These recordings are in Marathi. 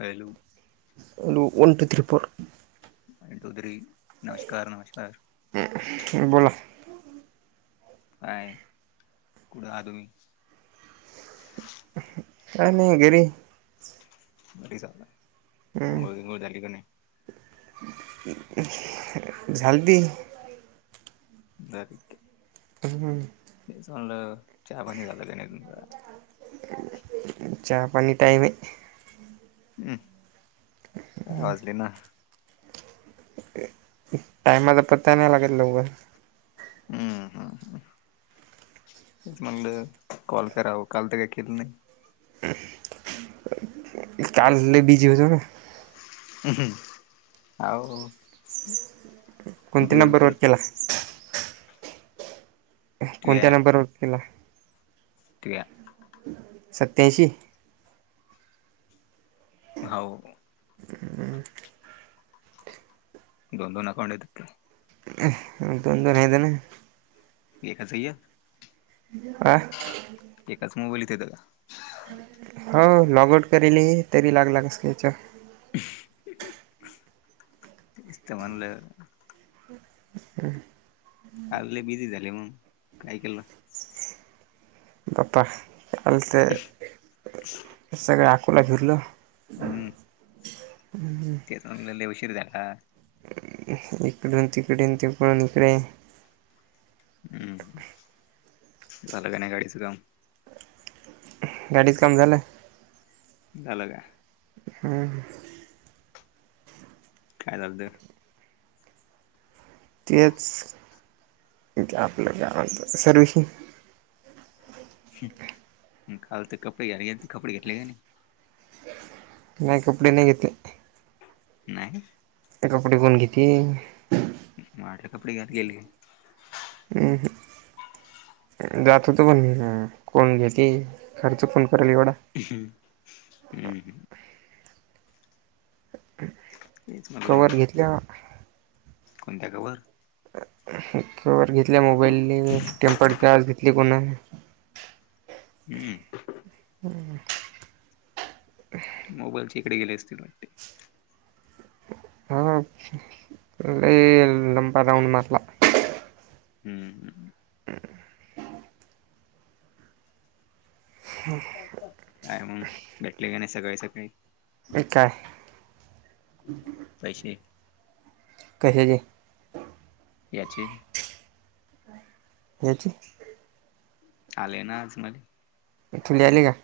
Hello, hello, one two three four one two three नमस्कार नमस्कार [unintelligible] बोला. काय कुठं आ तुम्ही? काय नाही घरी आहे. घरीच आहात ना, अंघोळ बिघोळ झाली का नाही? झालदी. दारीक्य हम, तेच म्हणलं, चहा पाणी झालं काय नाही तुमचा. [unintelligible] चहा पाणी टाईम आहे. हम्म, दहा वाजले न, टाइमाचा पत्ता नाही लागत लवकर. हम् ह ह, तेच म्हणलं कॉल करावं. काल ते काय केलं नाही. काल लय बिजी होतो न, ह.. आहो कोणती नंबर वर केलास. कोणत्या तुया नंबर वर केला. तुया सत्याऐंशी हो. दोन दोन अकाऊंट येतात का? दोन दोन हातान एकाच एक आ, एकाच मोबाईल इथं आहे दादा. हो लॉगआउट करेल हे तरी लागला नसेल याच्यावर. [unintelligible] तेच त म्हणल. काल लय बिझी झाली मग काय केलं. बाप्पा काल तं सगळं अकोला फिरलो. हम्म, ह हम, तेच आणलं लय उशीर झाला. इकडून तिकडे तिकडून इकडे हम्म हम, झालं का नाही गाडीचं काम? गाडीच काम झालं? झाल का? हम्. काय झालत? तेच, इेथल आपल्या गावात सर्विसींग. काल ते कपडे घ्याल गेलते कपडे घेतले का नाही? नाही कपडे नाही घेतले. नाही. एक कपडेकऊन घेती. मला वाटलं कपडे घेतलेले. हम् ह. जात होत पण कोण घेते खर्च कोण करल एवढा. ह हम्म हम. तेच म्हणलं. ज्या कोणत्या कॅवर. कॅवर घेतल्या मोबाईलने, टेम्पर्ड गलास घेतली कोणा. हम्म. हम्. मोबाईलचे इकडे गेले असतील. हा, लय लंबा राऊंड मारला. हम्म हम्. काय मग भेटले की नाही सगळे शॉपिंग? एकाय. पैसे. कशाची? याची. याची? आले ना आज मला. इथली आले का?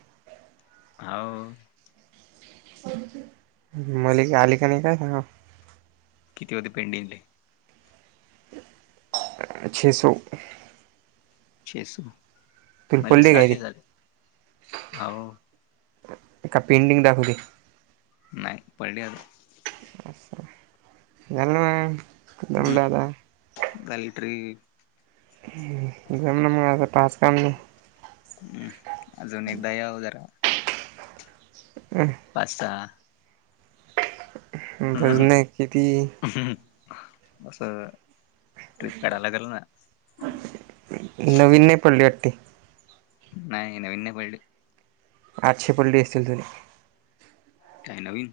हाव. मलिका आली का नाही काय सांगाव? किती होती पेडिंग ले? छे सौ. छे सौ तुला म्हणले पडले काय सहाशे ते झाले हो. ते का पेंडिंग दाखवते. नाही पडली आ गल्लमा कदम लादा. दल टरी. [inaudible] म आता आज काम नाही? हम्म अजून एकदा याव जरा. पाच-सहा. भजन आहे किती. हं हं असं ट्रिप काढाय लागेल ना. नवीन नाही पडली वाटते. नाही नवीन नाही पडली. आठशे पडले असतील तरी काय नवीन?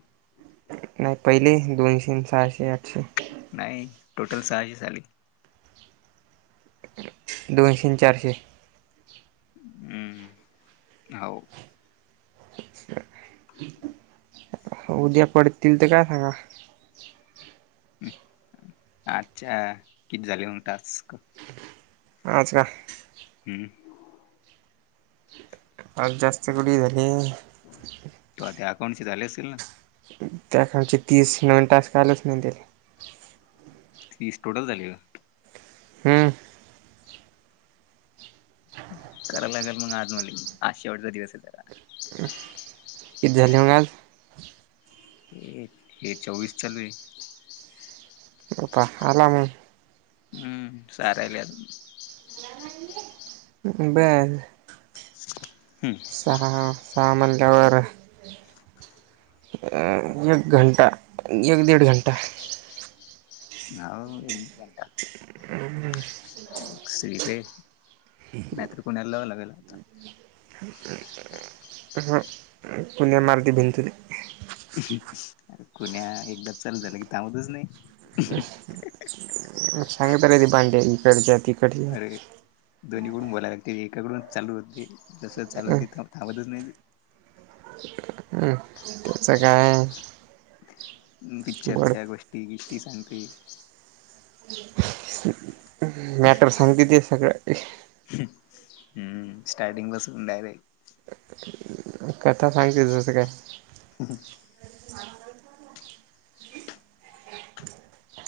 नाही पहिले दोनशे अन सहाशे आठशे नाही टोटल सहाशे च आले. दोनशे अन चारशे हम्म हो ह [inaudible] हो उद्या पडतील ते काय सांगा अच्छा किती झाले मग टास्क? अच्छा हम्म आज जास्त कुठी झाले. तूह्या त्या अकाउंट चे झाले असतील ना त्या खालचे तीस नवीन टास्क आलेच नाही त्याले तीस टोटल झाले का? हम्म करायला लागल मग आज मले आज शेवटचा दिवस आहे तर किती झाले मग आज? हे हे चोवीस चालु आहे. हो का आला मग हम्म सहा राहील्यात बरं हम्म सहा सहा म्हणल्यावर एक घंटा एक दिड घंटा होव एक दिड घंटा [unintelligible] नाहीतर कुण्याला लावां लागेला आता. हो कुण्या मारती भिंतीले अरे कुण्या एकदा चालु झालं की थांबतच नाही. सांगीतल ते बांड्या इकडच्या ती अरे दोन्हीकडून बोलाय लागते एकाकडूनच चालू होते जसं चालू होते थांबतच नाही. त्याच काय बड पिक्चरच्या गोष्टी गिष्टी सांगते. मॅटर सांगते ते सगळं. हम्म स्टारटिंग पासून डायरेक्ट कथा सांगते जसं काय ह ह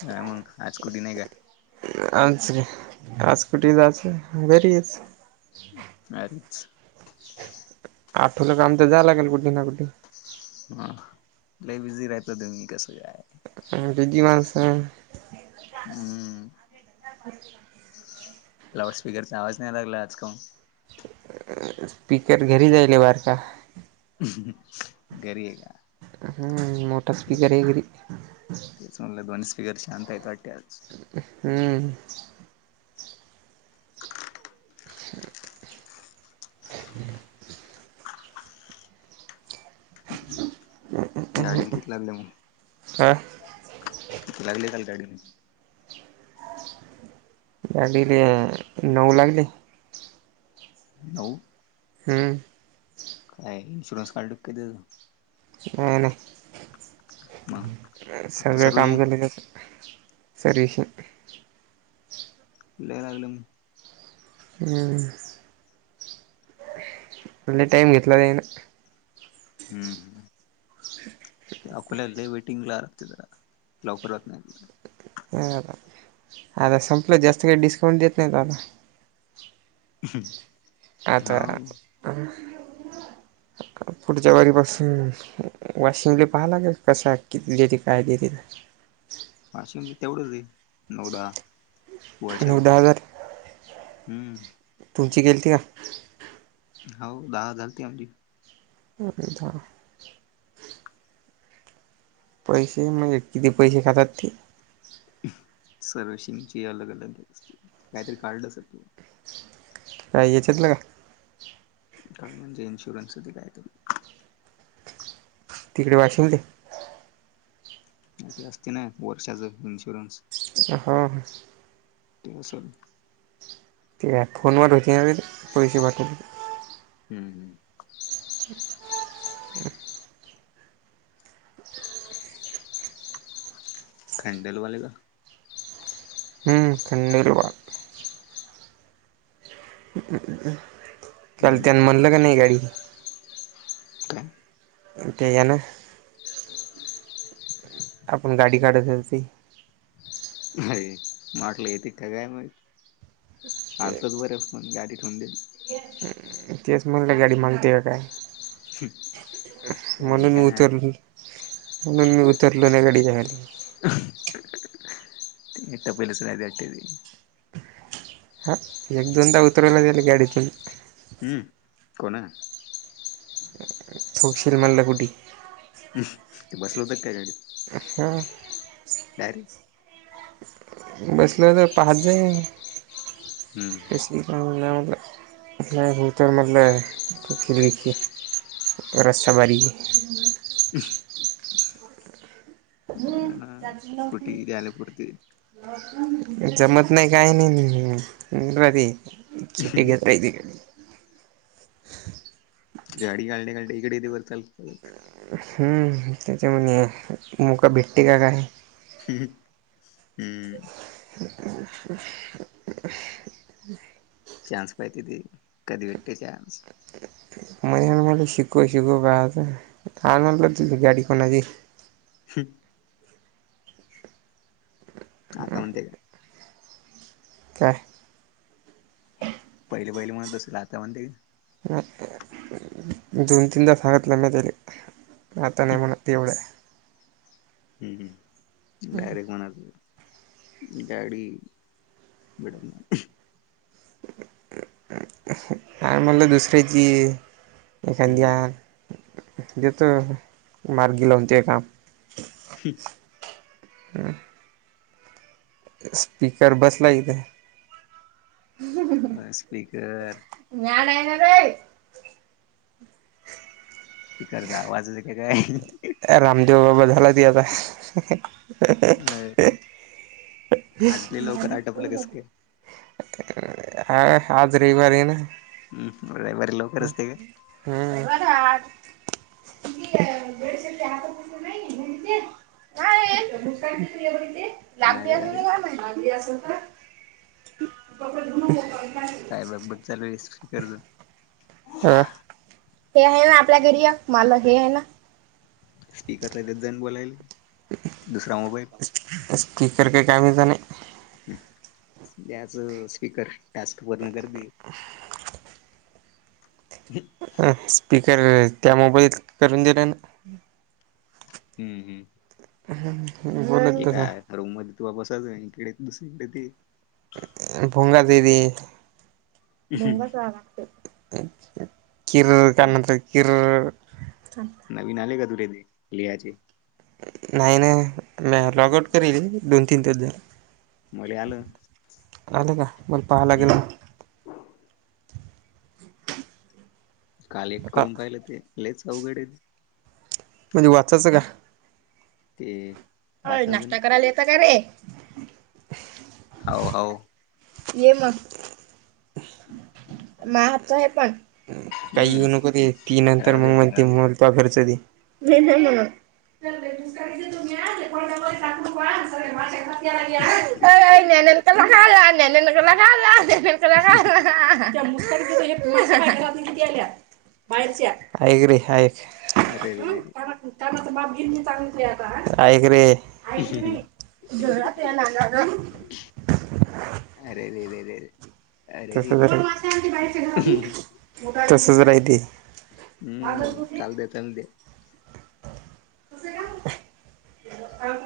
हा मग आज कुठी नाही का? आज आज कुटी जाचं घरीच घरीच आठवलं काम तर जाया लागल कुठे ना कुठे हा लय बिझी राहता तुम्ही कसं काय? आम्ही बिझी माणसं. हम्म, लाउड स्पीकरचा आवाज नाही लागला, आज काहून. स्पीकर घरी जाईल बर का. हम्म, घरी आहे का? हम्म मोठा स्पीकर हेय घरी. तेच म्हणलं, दोन स्पीकर शांत आहेत वाटते आज? हम्म. गाडीला किक लागल्या मग. हा. किती लागले काल गाडीने. गडीले नऊ लागले. नऊ. हम्. काय इन्शुरन्स काढलंत काय त्येच? हा ना. हा. सगळं काम केलं जातं, तरी ही. लई लागलं म्हण. हम. लई टाइम घेतला वो हेन. हम्म, हम्. अकोल्याला लई वेटिंग लागतेत, लवकरत होतं नाही तिथं. नाही आता, संपलं जास्त काही डिस्काउंट देत नाही आता. [unintelligible] आता. हाव पुढच्या वारीपासून, वाशिंगले पाहालागे, कसा किती दिती काय दितील. वाशी मध्ये तेवढंच हेय, नऊ -दहा वर्षाच. नऊ दहा हजार हम्म. तुमची गेलीती का? हाव, दहा झालती अंडी. दहा. पैशे मणजे किती पैशे खातात ते? सर्विसिंगची अलग- अलग असते, काहीतरी कार्ड असतं ते. काय हेच्यातल का? कार्ड म्हणजे इन्शुरन्सध ते काय तरी. तिकडे वाशिन दे. ते असते ना, वर्षाच इन्शुरन्स. ह, ह. ते असल. ठीक आहे फोन म होती. पैशे पाठवली. हम्म, हम्म. [inaudible] हँडलवाले का? [unintelligible] चाल हम्म त्यान म्हणलं का नाही गाडी? काय? अ ते, या न आपण गाडी काढत होतो, ती. अय मा वाटल, येत का, काय मग? आलतच बर, पण गाडी ठेवून दे. तेच म्हणल, गाडी मांगती का, काय? काय आहे म्हणून का मी उतरलो [unintelligible] म्हणून मी उतरलो नही, गाडीच्या खाली हह एठ प [unintelligible] अटेदी [unintelligible] हां, एक दोनदा उतरवलं, त्यांन गाडीतून. हम्म, कोण ये? तौशिल मल्लगुडी. ह्म, ते बसल होत, काय गाडीत? हो. काय र? बसलं होतं, पाहतं. हम्म. असी [unintelligible] मला [unintelligible] नाही होूतर मतल तू फख रस् भारी [unintelligible] हम्म कुटी त्या्याले पूरती [unintelligible] बसून जमत नाही, काय नही, घरी चीटटी घेता ति गाडी घालणेसाठी इकडे [unintelligible] चल ह्म, त्याच्यामुळे मोका भेटते का, काय? हह, हम्म. ह [unintelligible] चान्स पाहिती ते, कधी भेटते चान्स? म्हणे मला शिकव-शिकव पा आता, आणलं तुझ गाडी कोणाची हम्म. आता म्हणते का? काय? पहिले-पहिले म्हणत असल, आता म्हणते का? म दोन-तीनदा सांगतलं मी त्याले, आता नही म्हणत, ते एवढं. हम्म हम्म, डायरेक्ट म्हणाल गाडी, बीड नही. हां, म्हणलं दुसऱ्याची ये, हम्म [unintelligible] देतो, मार्गी लावून ते काम. [unintelligible] स्पीकर बसला हीथ. मां स्पीकर [unintelligible] तिकडचा आवाज येते का, काय? रामदेवबाबां झाला, त्यो आता. अ ह्हणणं. आजले लवकर आटपलं कस काय [unintelligible] हा, आज रविवार ये ना? हम्म, म रविवारी लव [unintelligible] [unintelligible] हा हे का अरे अरे लांबली असल तर काय माहित? कपडे धुवून ठेव काय हे. काय बघ. बचे चालीस कर्ज. ह हे आहे ना आपल्या घरी या मला घ्यायला. स्पीकरला देत जा ना बोलायले दुसरा मोबाईल. स्पीकर काय कामाचा नाही. त्याच स्पीकर टास्क पूर्ण कर ती. [unintelligible] स्पीकर त्या मोबाईलत करून दिले ना. हम्म हम्म. हम हम. एका रूम मध्ये तु बसवायच नाही. इकडे दुसरीकडे ते पाहून घ्या ते भी पाहून झालं आमचं. किर ते कानातल किर. नवीन आले का तुले ते लिहाचे. नाही ना. म्या लॉगआउट करील दोन -तीन दिवस झालं. मले आलं आल का. मला पहा लागेल. हम्म [unintelligible] काल एक मग करून पाहिलं ते लयच अवघड आहे ते, म्हणजे वाचायचं का. ते अय वाचायचं नाश्ता नाही करायला येता काय रे? How how. ये मग माझ्या हातच आहे पहा. काही हम्म येऊ नको ते, ती नंतर राहू दे मग म्हणती राहू दे म्होरचा खर्च दे. [unintelligible] [unintelligible] हम हम. आहे की नाही हाय. अरेरेरे. ऐक रे? एक रे. अरेरेरेरे. तसच राहिते. तसच राहते. हम्म. चालु दे. चालु दे.